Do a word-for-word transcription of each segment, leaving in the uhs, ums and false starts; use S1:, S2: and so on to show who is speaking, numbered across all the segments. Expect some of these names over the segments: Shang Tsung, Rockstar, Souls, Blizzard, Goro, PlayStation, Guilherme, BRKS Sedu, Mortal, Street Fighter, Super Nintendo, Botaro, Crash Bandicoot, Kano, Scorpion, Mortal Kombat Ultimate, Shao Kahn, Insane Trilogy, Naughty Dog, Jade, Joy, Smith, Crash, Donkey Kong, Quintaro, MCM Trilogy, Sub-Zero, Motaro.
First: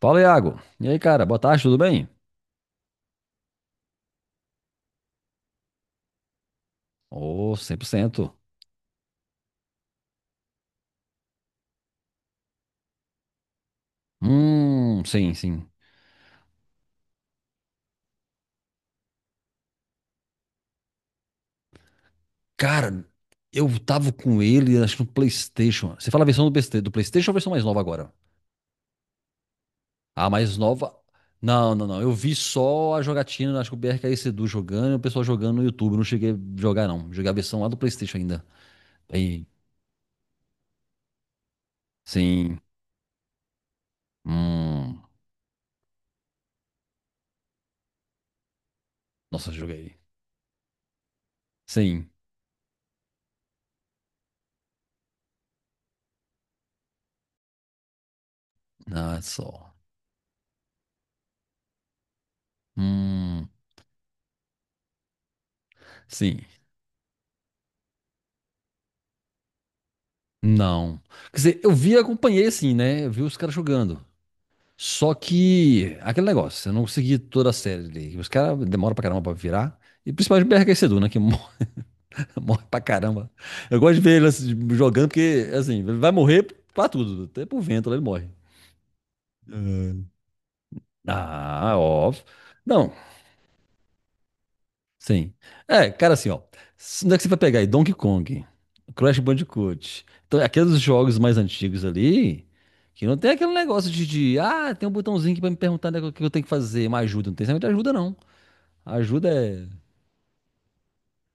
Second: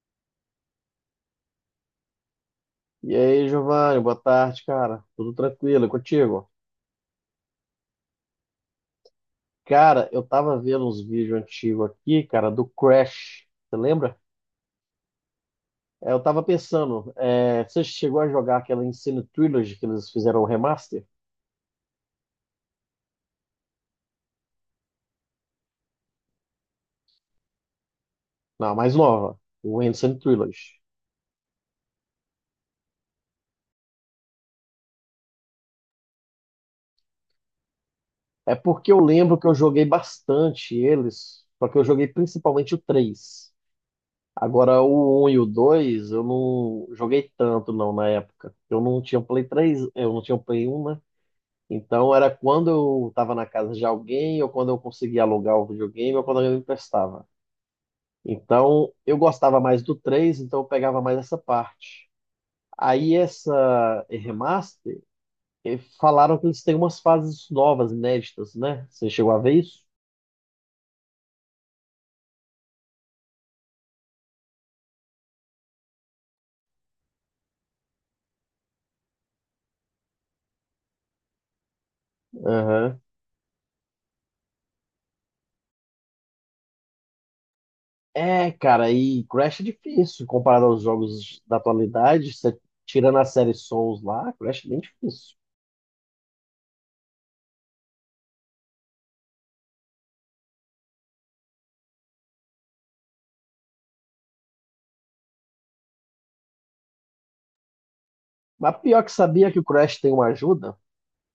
S1: Fala, Iago. E aí, cara? Boa tarde, tudo bem?
S2: E aí, Giovanni, boa tarde, cara. Tudo tranquilo, e contigo?
S1: Ô, cem por cento.
S2: Cara, eu tava vendo uns vídeos antigos aqui, cara, do Crash. Você lembra?
S1: Hum, sim, sim.
S2: É, Eu tava pensando, é, você chegou a jogar aquela Insane Trilogy que eles fizeram o remaster?
S1: Cara, eu tava com ele, acho que no PlayStation. Você fala a versão do PlayStation, do PlayStation ou a versão mais nova agora?
S2: Não, a mais nova, o Insane
S1: A mais
S2: Trilogy.
S1: nova. Não, não, não. Eu vi só a jogatina, acho que o B R K S Sedu jogando e o pessoal jogando no YouTube. Não cheguei a jogar, não. Joguei a versão lá do PlayStation ainda.
S2: É porque eu lembro que
S1: Aí,
S2: eu joguei bastante eles, só que eu joguei
S1: sim.
S2: principalmente o três. Agora,
S1: Hum.
S2: o um e o dois, eu não joguei tanto, não, na época. Eu não tinha o Play
S1: Nossa,
S2: três,
S1: joguei.
S2: eu não tinha o Play um, né?
S1: Sim.
S2: Então era quando eu estava na casa de alguém, ou quando eu conseguia alugar o videogame, ou quando alguém me emprestava. Então eu
S1: Ah,
S2: gostava
S1: só.
S2: mais do três, então eu pegava mais essa parte. Aí
S1: Hum.
S2: essa remaster, eh, falaram
S1: Sim.
S2: que eles têm umas fases novas, inéditas, né? Você chegou a ver isso?
S1: Não. Quer dizer, eu vi, e acompanhei assim, né? Eu vi os caras jogando. Só que, aquele negócio, eu não consegui toda a série ali. Os caras demoram pra caramba pra virar. E principalmente o B R K Sedu, né? Que morre, morre pra
S2: Aham.
S1: caramba. Eu gosto de ver ele assim, jogando, porque, assim, ele vai morrer pra tudo. Até pro vento, ele morre.
S2: É, cara, e Crash é difícil comparado aos jogos da
S1: Ah, óbvio.
S2: atualidade. Você
S1: Não,
S2: tirando a série Souls lá, Crash é bem
S1: sim.
S2: difícil.
S1: É, cara, assim, ó. s- Onde é que você vai pegar aí? Donkey Kong, Crash Bandicoot. Então, aqueles jogos mais antigos ali, que não tem aquele negócio de, de, ah, tem um botãozinho aqui pra me perguntar, né, o que eu tenho que fazer, uma ajuda. Não tem realmente ajuda, não.
S2: Mas pior que
S1: Ajuda
S2: sabia que o
S1: é.
S2: Crash tem uma ajuda?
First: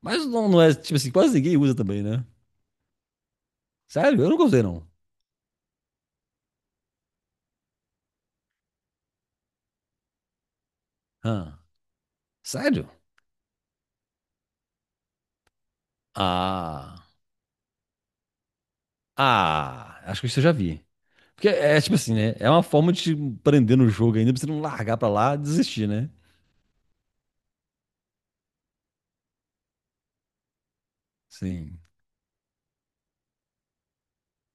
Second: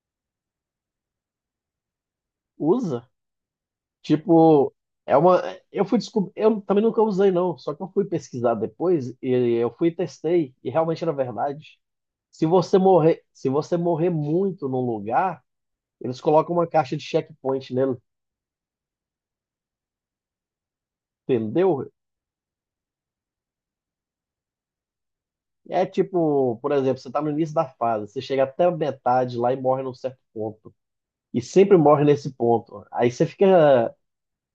S1: Mas não, não é, tipo assim, quase ninguém usa também, né?
S2: Usa.
S1: Sério? Eu não gostei,
S2: Tipo,
S1: não.
S2: é uma. Eu fui descobrir. Eu também nunca usei, não. Só que eu fui pesquisar depois e eu fui e testei. E realmente era
S1: Ah,
S2: verdade. Se você
S1: sério?
S2: morrer, se você morrer muito num lugar, eles colocam uma caixa de
S1: Ah.
S2: checkpoint nele,
S1: Ah, acho que isso eu já vi. Porque é, é
S2: entendeu?
S1: tipo assim, né? É uma forma de te prender no jogo ainda, pra você não largar pra lá e
S2: É
S1: desistir, né?
S2: tipo, por exemplo, você tá no início da fase, você chega até a metade lá e morre num certo ponto. E sempre
S1: Sim.
S2: morre nesse ponto. Aí você fica.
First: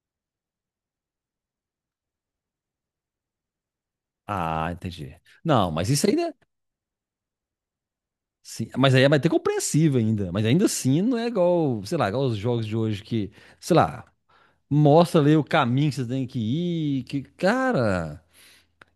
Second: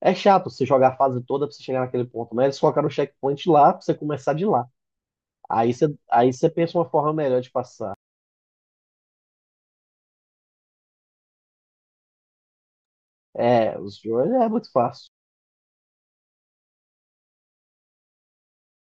S2: É chato você jogar a fase toda pra você chegar naquele ponto, né? Eles colocaram o checkpoint lá pra você começar de lá.
S1: Ah, entendi. Não,
S2: Aí
S1: mas
S2: você
S1: isso
S2: aí
S1: ainda.
S2: você pensa uma forma melhor de passar.
S1: Sim, mas aí é até compreensível ainda. Mas ainda assim não é igual, sei lá, igual os jogos de hoje que, sei
S2: É, os
S1: lá,
S2: Joy é muito fácil.
S1: mostra ali o caminho que você tem que ir. Que, cara.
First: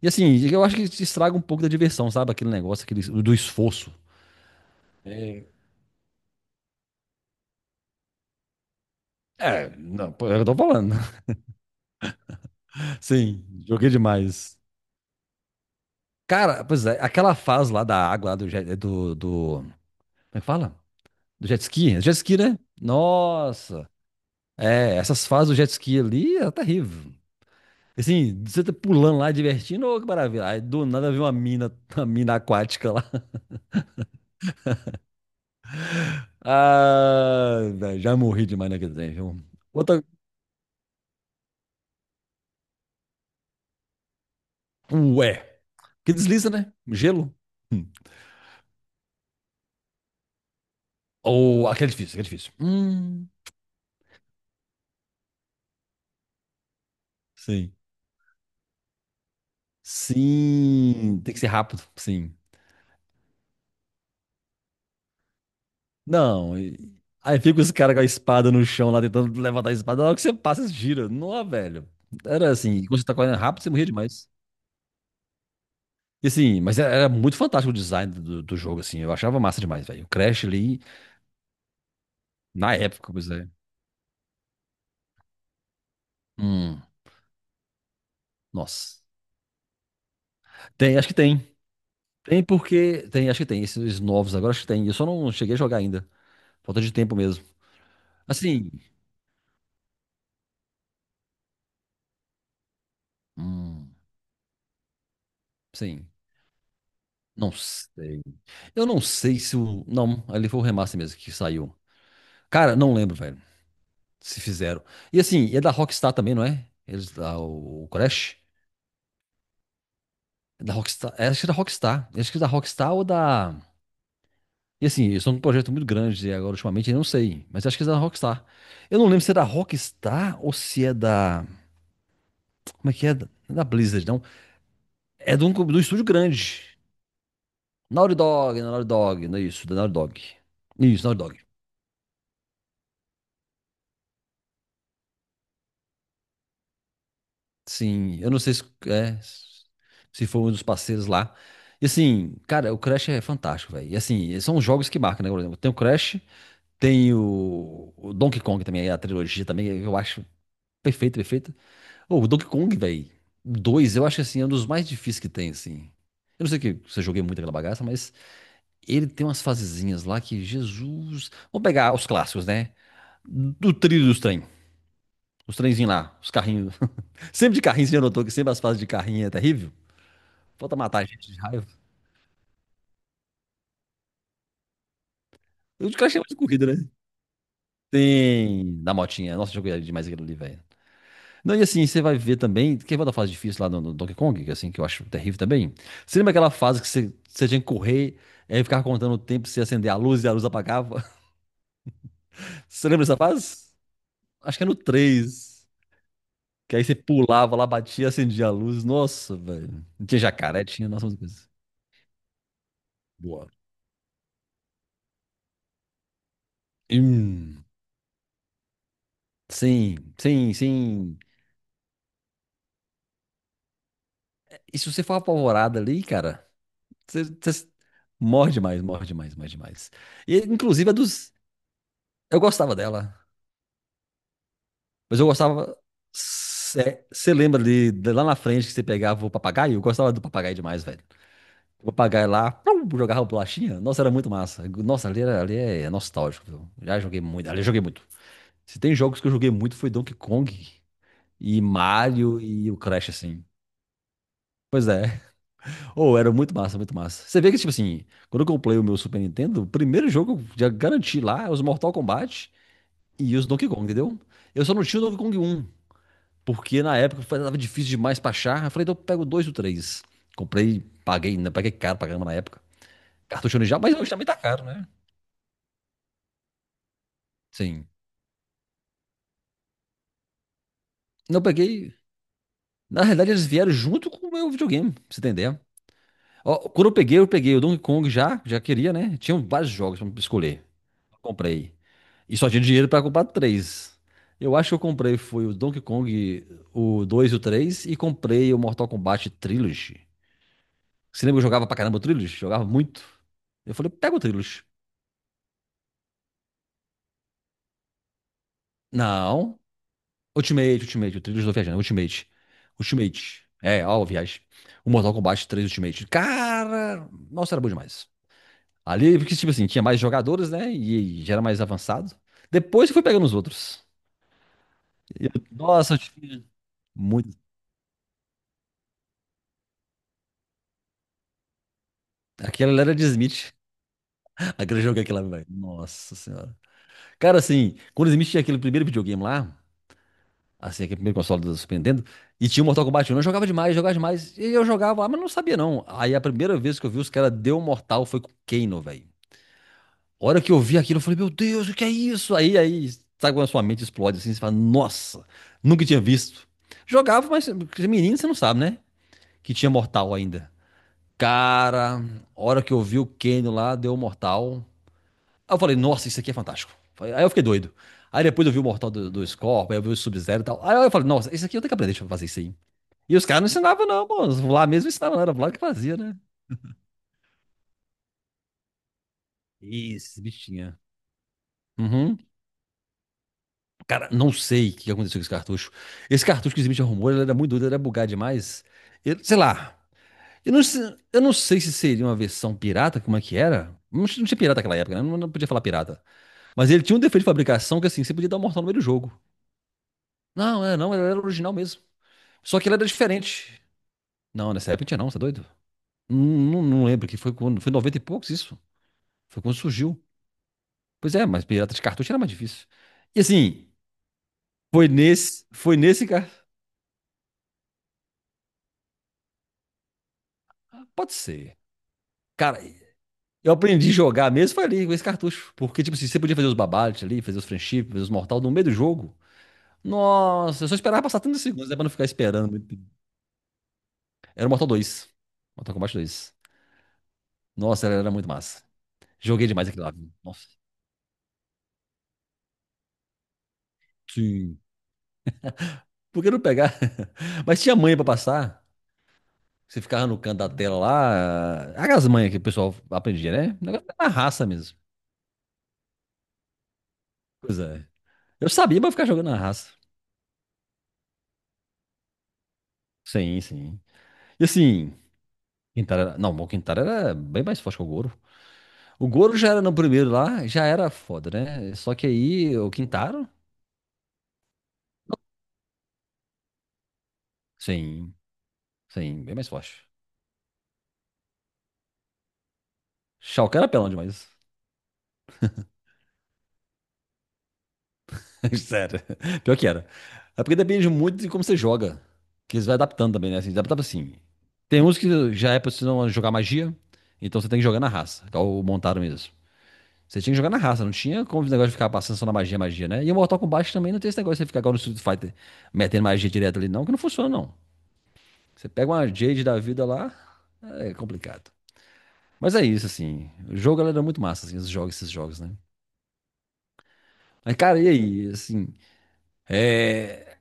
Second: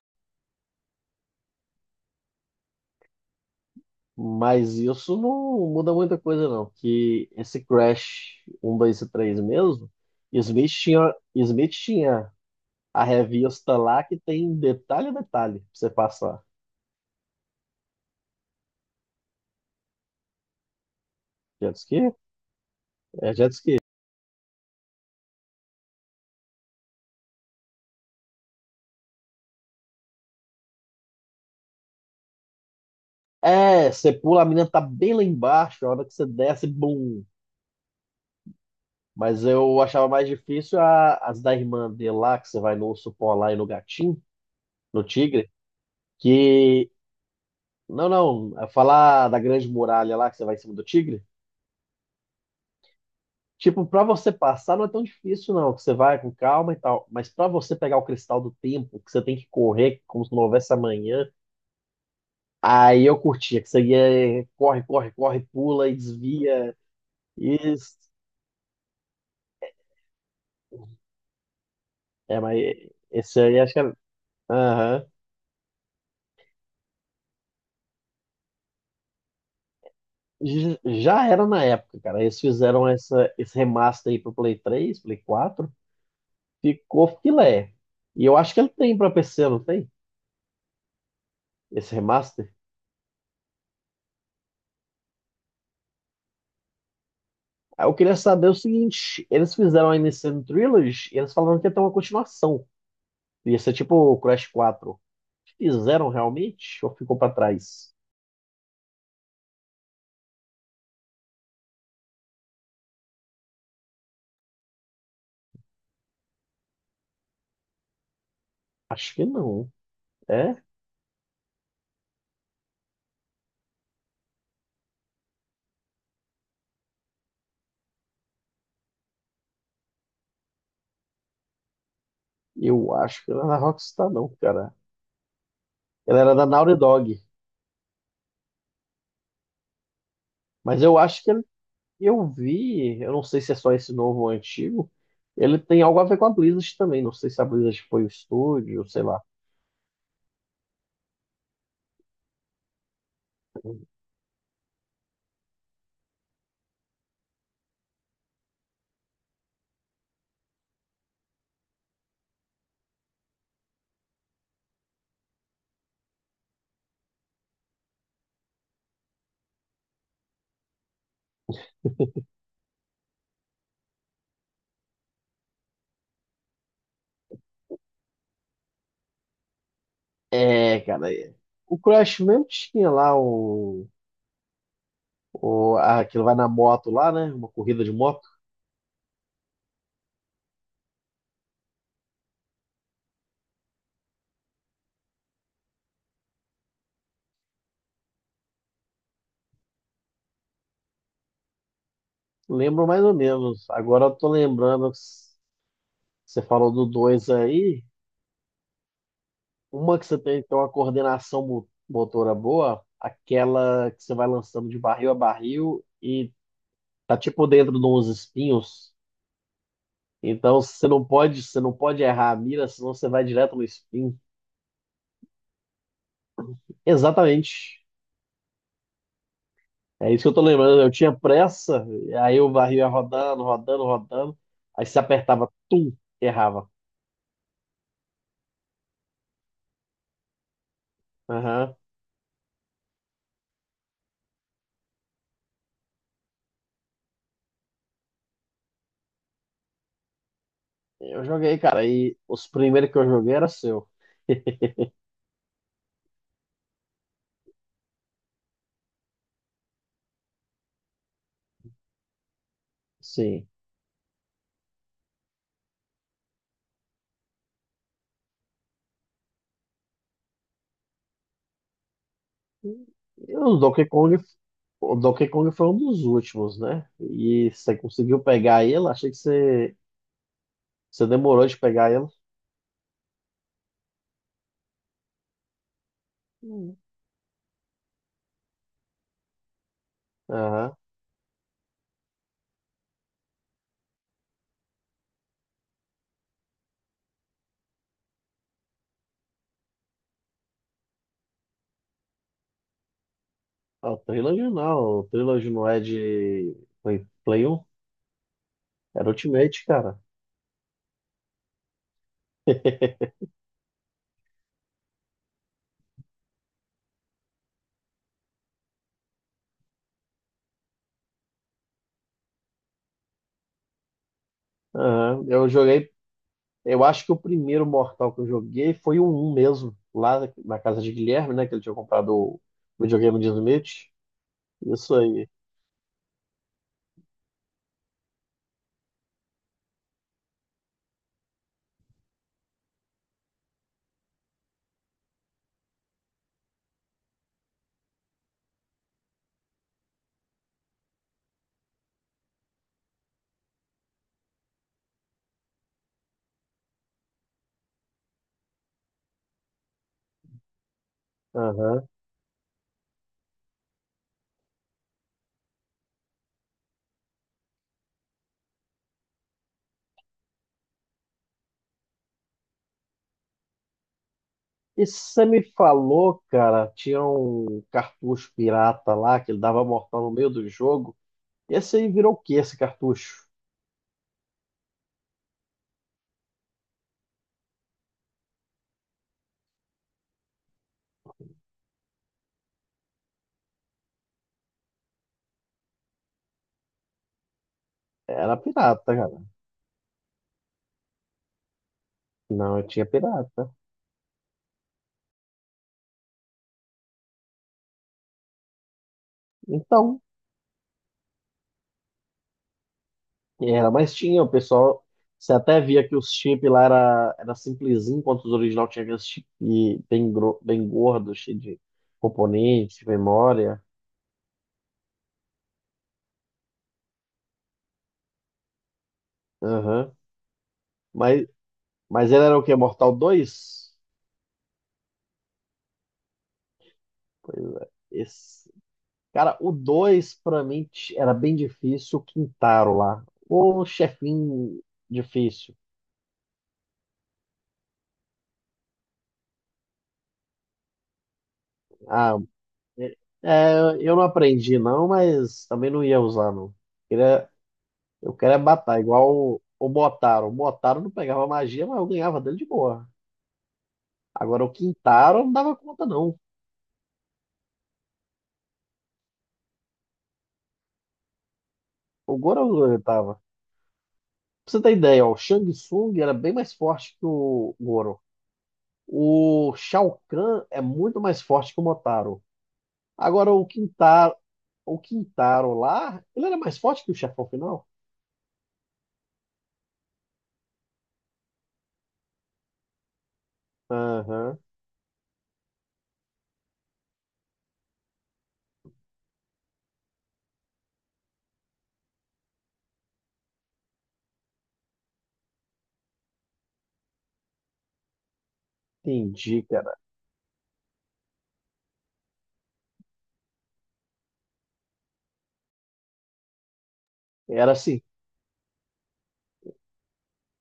S1: E assim, eu acho que isso estraga um pouco da diversão, sabe? Aquele negócio, aquele, do esforço.
S2: Mas isso
S1: É,
S2: não muda muita coisa, não. Que esse Crash um dois e três
S1: é,
S2: mesmo,
S1: não, pô, eu tô
S2: Smith
S1: falando.
S2: tinha, Smith tinha a
S1: Sim,
S2: revista
S1: joguei
S2: lá que tem
S1: demais.
S2: detalhe a detalhe pra você passar.
S1: Cara, pois é, aquela fase lá da água, lá do, jet- do, do. Como é que fala? Do jet
S2: Jet
S1: ski?
S2: ski?
S1: É jet ski, né?
S2: É jet ski.
S1: Nossa! É, essas fases do jet ski ali é terrível. Assim, você tá pulando lá, divertindo, ô, que maravilha. Aí do nada vem uma mina, uma mina aquática lá.
S2: É, você pula, a menina tá bem lá embaixo, a hora que você desce, bum.
S1: Ah, velho, já morri demais naquele trem, viu?
S2: Mas eu
S1: Outra,
S2: achava mais difícil a- as da irmã dele lá, que você vai no urso polar e no gatinho, no
S1: ué,
S2: tigre,
S1: que desliza, né?
S2: que
S1: Gelo.
S2: Não, não. é Falar da Grande Muralha lá que você vai em cima do tigre.
S1: Ou, aquele é difícil, aquele é difícil. Hum,
S2: Tipo, pra você passar não é tão difícil, não. Que você vai com calma e tal. Mas pra
S1: sim.
S2: você pegar o cristal do tempo, que você tem que correr como se não houvesse
S1: Sim,
S2: amanhã,
S1: tem que ser rápido, sim.
S2: aí eu curtia. Que você ia, corre, corre, corre, pula e
S1: Não,
S2: desvia.
S1: e- aí fica os caras
S2: Isso.
S1: com a espada no chão lá, tentando levantar a espada. Na hora que você passa, gira. Não, velho.
S2: É,
S1: Era
S2: mas
S1: assim, quando você tá correndo
S2: esse aí
S1: rápido, você
S2: acho que
S1: morria
S2: era.
S1: demais.
S2: Aham.
S1: E assim, mas era era muito fantástico o design do, do jogo, assim. Eu achava massa demais, velho. O Crash
S2: J-
S1: ali,
S2: Já era na época, cara. Eles
S1: na
S2: fizeram
S1: época, pois
S2: essa,
S1: é.
S2: esse remaster aí pro Play três, Play quatro.
S1: Hum,
S2: Ficou filé. E eu acho que ele tem
S1: nossa.
S2: pra P C, não tem?
S1: Tem, acho que tem.
S2: Esse
S1: Tem
S2: remaster.
S1: porque. Tem, acho que tem. Esses novos agora, acho que tem. Eu só não cheguei a jogar ainda. Falta de tempo mesmo.
S2: Aí Eu queria saber o
S1: Assim.
S2: seguinte: eles fizeram a M C M Trilogy e eles falaram que ia ter uma continuação. Ia ser tipo
S1: Hum,
S2: o Crash quatro. Fizeram
S1: sim.
S2: realmente? Ou ficou pra
S1: Não
S2: trás?
S1: sei. Eu não sei se o. Não, ali foi o remaster mesmo que saiu. Cara, não lembro, velho. Se fizeram. E assim, e é da Rockstar também, não é? Eles, ah, o o Crash?
S2: Acho que não. É?
S1: É da Rockstar. É, acho que é da Rockstar. Acho que é da Rockstar ou da. E assim, eles são um projeto muito grande e agora ultimamente, eu não sei, mas acho que é da Rockstar. Eu não lembro se é da Rockstar ou se é da. Como é
S2: Eu
S1: que é?
S2: acho
S1: Não
S2: que não era
S1: é
S2: da
S1: da Blizzard,
S2: Rockstar,
S1: não.
S2: não, cara.
S1: É de um, de um estúdio
S2: Ela era da Naughty
S1: grande.
S2: Dog.
S1: Naughty Dog, é Naughty Dog, não é isso, da Naughty Dog.
S2: Mas eu
S1: Isso, Naughty
S2: acho que
S1: Dog.
S2: ele- eu vi, eu não sei se é só esse novo ou antigo. Ele tem algo a ver com a Blizzard também. Não sei se a Blizzard foi o
S1: Sim, eu não sei se,
S2: estúdio, sei
S1: é,
S2: lá.
S1: se foi um dos parceiros lá. E assim, cara, o Crash é fantástico, velho. E assim, são os jogos que marcam, né? Por exemplo, tem o Crash, tem o, o Donkey Kong também, a trilogia também, eu acho. Perfeito, perfeito. Ô, o Donkey Kong, velho. Dois, eu acho que assim, é um dos mais difíceis que tem, assim. Eu não sei que você joguei muito aquela bagaça, mas ele tem umas fasezinhas lá que, Jesus. Vamos pegar os clássicos, né? Do trilho dos trem. Os trenzinhos lá, os carrinhos. Sempre de carrinho, você já notou que sempre as fases de carrinho é terrível? Falta
S2: É,
S1: matar a
S2: cara.
S1: gente
S2: É.
S1: de raiva.
S2: O Crash mesmo tinha lá o. O,
S1: Eu acho
S2: ah,
S1: que achei
S2: aquilo vai
S1: mais
S2: na
S1: corrida, né?
S2: moto lá, né? Uma corrida de moto.
S1: Tem. Da motinha. Nossa, eu joguei demais aquilo ali, velho. Não, e assim, você vai ver também. Quem vai da fase difícil lá no, no Donkey Kong, que assim, que eu acho terrível também. Você lembra aquela fase que você, você tinha que correr, é, e aí ficava contando o tempo, você acender a luz e a luz apagava?
S2: Lembro
S1: Você
S2: mais
S1: lembra
S2: ou
S1: dessa fase?
S2: menos. Agora eu tô
S1: Acho que é no
S2: lembrando, que
S1: três.
S2: você falou
S1: Que
S2: do
S1: aí você
S2: dois
S1: pulava lá,
S2: aí.
S1: batia, acendia a luz. Nossa, velho.
S2: Uma que você
S1: Tinha
S2: tem que ter
S1: jacaré,
S2: uma
S1: tinha, nossa, umas
S2: coordenação
S1: coisas.
S2: mo- motora boa,
S1: Boa.
S2: aquela que você vai lançando de barril a barril e tá tipo
S1: Hum,
S2: dentro de uns espinhos.
S1: sim, sim,
S2: Então você não
S1: sim.
S2: pode, você não pode errar a mira, senão você vai direto no espinho.
S1: E se você for apavorado ali, cara, você, você
S2: Exatamente.
S1: morre demais, morre demais, morre demais.
S2: É isso que eu
S1: E,
S2: tô lembrando. Eu
S1: inclusive, a
S2: tinha
S1: dos.
S2: pressa,
S1: Eu
S2: aí o
S1: gostava
S2: barril ia
S1: dela.
S2: rodando, rodando, rodando. Aí você
S1: Mas eu
S2: apertava,
S1: gostava.
S2: tum, errava.
S1: Você lembra ali, de lá na frente, que você pegava o papagaio? Eu gostava do papagaio demais, velho.
S2: Aham.
S1: O papagaio lá, plum, jogava bolachinha. Nossa, era muito massa. Nossa, ali, era, ali é nostálgico, viu? Já joguei muito. Ali eu joguei muito. Se tem jogos que eu joguei muito, foi Donkey Kong
S2: Eu joguei,
S1: e
S2: cara, e
S1: Mario
S2: os
S1: e o
S2: primeiros que eu
S1: Crash,
S2: joguei
S1: assim.
S2: era seu.
S1: Pois é. Ou era muito massa, muito massa. Você vê que, tipo assim, quando eu comprei o meu Super Nintendo, o primeiro jogo que eu já garanti lá é os Mortal Kombat e
S2: Sim.
S1: os Donkey Kong, entendeu? Eu só não tinha o Donkey Kong um. Porque na época foi- tava difícil demais pra achar. Eu falei, então eu pego dois ou três. Comprei, paguei, né? Paguei caro pra caramba na época.
S2: E o
S1: Cartucho original,
S2: Donkey
S1: mas hoje
S2: Kong,
S1: também tá caro, né?
S2: o Donkey Kong foi um dos últimos, né? E você
S1: Sim.
S2: conseguiu pegar ele? Achei que você, você
S1: Não, eu
S2: demorou de pegar
S1: peguei.
S2: ele.
S1: Na realidade, eles vieram junto com o meu videogame, pra você entender. Ó,
S2: Hum.
S1: quando eu peguei, eu peguei o Donkey Kong já, já queria, né? Tinham vários jogos pra escolher.
S2: Aham.
S1: Comprei. E só tinha dinheiro pra comprar três. Eu acho que eu comprei foi o Donkey Kong, o dois e o três, e comprei o Mortal Kombat Trilogy. Você lembra que eu jogava pra caramba o Trilos? Jogava muito. Eu
S2: Ah,
S1: falei,
S2: O
S1: pega o
S2: Trilogy
S1: Trilos.
S2: não, o Trilogy não é de Play, Play um, era
S1: Não.
S2: Ultimate, cara.
S1: Ultimate, Ultimate. O Trilos do viajando. Ultimate. Ultimate. É, ó, viagem. O Mortal Kombat três Ultimate. Cara, nossa, era bom demais. Ali, porque, tipo assim, tinha mais jogadores, né? E já era mais avançado. Depois eu fui pegando os outros.
S2: Aham.
S1: E eu-
S2: Eu joguei,
S1: nossa, eu tive
S2: eu acho que o
S1: muito.
S2: primeiro Mortal que eu joguei foi o um mesmo, lá na casa de Guilherme, né? Que ele tinha comprado o
S1: Aquela era de
S2: videogame de
S1: Smith.
S2: Smith.
S1: Aquele
S2: Isso
S1: jogo aquela,
S2: aí.
S1: velho. Nossa senhora. Cara, assim, quando o Smith tinha aquele primeiro videogame lá. Assim, aquele primeiro console do Super Nintendo. E tinha o Mortal Kombat um. Eu jogava demais, jogava demais. E eu jogava lá, mas não sabia não. Aí a primeira vez que eu vi os caras deu Mortal foi com o Kano, velho. A hora que eu vi aquilo, eu falei, meu Deus, o que é isso? Aí, aí, sabe quando a sua mente explode assim? Você fala, nossa, nunca tinha visto. Jogava, mas porque menino você não sabe, né? Que tinha Mortal ainda.
S2: Aham.
S1: Cara, a hora que eu vi o Kano lá, deu Mortal. Aí eu falei, nossa, isso aqui é fantástico. Aí eu fiquei doido. Aí depois eu vi o Mortal do, do Scorpion, aí eu vi o Sub-Zero e tal. Aí eu falei, nossa, isso aqui eu tenho que aprender, deixa eu fazer isso aí. E os caras não ensinavam, não, pô. Lá
S2: E
S1: mesmo ensinavam, não.
S2: você
S1: Era
S2: me
S1: Vlad que fazia, né?
S2: falou, cara, tinha um cartucho pirata lá que ele dava mortal no
S1: Esses
S2: meio do
S1: bichinha.
S2: jogo. Esse aí virou
S1: Uhum.
S2: o que esse cartucho?
S1: Cara, não sei o que aconteceu com esse cartucho. Esse cartucho que o Smith arrumou, ele era muito doido, ele era bugado demais. Ele- sei lá. Eu não, se- eu não sei se seria uma versão pirata, como é que era. Não, tinha não tinha pirata naquela época, né? Não, não podia falar pirata. Mas ele tinha um defeito de fabricação que, assim, você podia
S2: Era
S1: dar um mortal no meio do
S2: pirata,
S1: jogo.
S2: cara.
S1: Não, é, não, ele era original mesmo.
S2: Não,
S1: Só
S2: eu
S1: que ele
S2: tinha
S1: era
S2: pirata.
S1: diferente. Não, nessa época não tinha não, você é doido? Não, não, não lembro que foi quando. Foi em noventa e poucos isso. Foi quando
S2: Então,
S1: surgiu. Pois é, mas pirata de cartucho era mais difícil. E assim,
S2: era, mas tinha, o pessoal.
S1: foi
S2: Você
S1: nesse,
S2: até
S1: foi
S2: via que
S1: nesse,
S2: os
S1: car-
S2: chips lá era, era simplesinho, enquanto os original tinha aqueles chips bem, gro- bem
S1: pode
S2: gordos, cheio
S1: ser.
S2: de
S1: Cara,
S2: componente, de
S1: eu
S2: memória.
S1: aprendi a jogar mesmo foi ali com esse cartucho, porque tipo assim, você podia fazer os babates ali, fazer os friendships, fazer os mortal no meio do jogo.
S2: Aham.
S1: Nossa, eu só esperava passar
S2: Mas,
S1: 30 segundos, né, pra não ficar
S2: mas ele era o
S1: esperando
S2: quê?
S1: muito tempo.
S2: Mortal dois.
S1: Era o Mortal dois. Mortal Kombat dois.
S2: Pois é.
S1: Nossa, era, era muito
S2: Esse.
S1: massa.
S2: Cara,
S1: Joguei
S2: o
S1: demais aquilo lá, viu?
S2: dois pra
S1: Nossa.
S2: mim t- era bem difícil, o Quintaro lá. O
S1: Sim.
S2: chefinho difícil.
S1: Por que não pegar? Mas tinha manha pra passar. Você ficava no canto da tela lá. Aquelas
S2: Ah,
S1: manhas que o pessoal
S2: é,
S1: aprendia, né? O
S2: é,
S1: negócio
S2: eu não
S1: era na raça
S2: aprendi
S1: mesmo.
S2: não, mas também não ia usar não. Queria-
S1: Pois é.
S2: eu queria é
S1: Eu
S2: matar,
S1: sabia pra ficar
S2: igual
S1: jogando na
S2: o, o
S1: raça.
S2: Botaro. O Botaro não pegava magia, mas eu ganhava dele de boa.
S1: Sim, sim.
S2: Agora
S1: E
S2: o
S1: assim,
S2: Quintaro eu não dava conta
S1: Quintara
S2: não.
S1: era. Não, o Quintara era bem mais forte que o Goro. O Goro já era no primeiro lá, já era foda, né? Só que
S2: O
S1: aí o
S2: Goro eu tava.
S1: Quintaro,
S2: Pra você ter ideia, ó, o Shang Tsung era bem mais forte que o Goro.
S1: sim, sim, bem mais
S2: O
S1: forte.
S2: Shao Kahn é muito mais forte que o Motaro. Agora o
S1: Shao Kahn era pelão
S2: Quintaro,
S1: demais.
S2: o Quintaro lá, ele era mais forte que o chefão final?
S1: Sério. Pior que era. É porque depende muito de como você joga. Que eles vai adaptando também, né? Assim, adaptava assim.
S2: Aham,
S1: Tem uns que já é pra você não jogar magia, então você tem que jogar na raça, igual o Montaro mesmo. Você tinha que jogar na raça, não tinha como o negócio de ficar passando só na magia, magia, né? E o Mortal Kombat também não tem esse negócio de você ficar igual no Street Fighter metendo magia direto ali, não, que não funciona, não. Você pega uma
S2: entendi,
S1: Jade da
S2: cara.
S1: vida lá, é complicado. Mas é isso, assim. O jogo, galera, é muito massa, assim, os jogos, esses jogos, né?
S2: Era
S1: Mas, cara,
S2: assim.
S1: e aí? Assim, é.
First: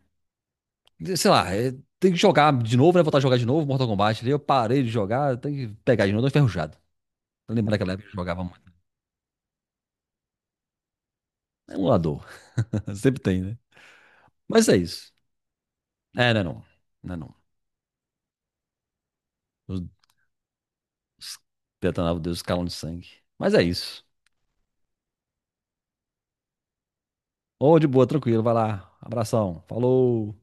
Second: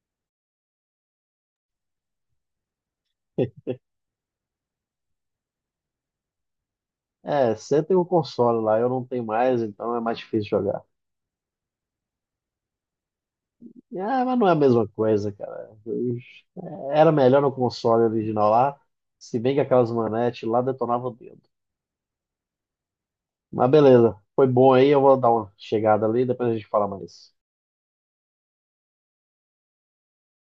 S1: Sei lá, é. Tem que jogar de novo, né? Voltar a jogar de novo Mortal Kombat ali. Eu parei de jogar, tem que pegar de novo, tô enferrujado.
S2: É,
S1: Lembra
S2: você
S1: daquela
S2: tem um
S1: época que eu jogava
S2: console
S1: muito.
S2: lá, eu não tenho mais, então é mais difícil jogar.
S1: É um emulador. Sempre tem, né?
S2: Ah, mas não é a
S1: Mas é
S2: mesma
S1: isso.
S2: coisa, cara. Eu-
S1: É, não é não.
S2: era
S1: Não é não.
S2: melhor no console original lá, se bem que
S1: Os
S2: aquelas manetes lá detonavam o
S1: es-
S2: dedo.
S1: Detonava Deus, escalão de sangue. Mas é
S2: Mas
S1: isso.
S2: beleza, foi bom aí, eu vou dar uma chegada ali, depois a gente fala mais.
S1: Ô, de boa, tranquilo, vai lá. Abração, falou.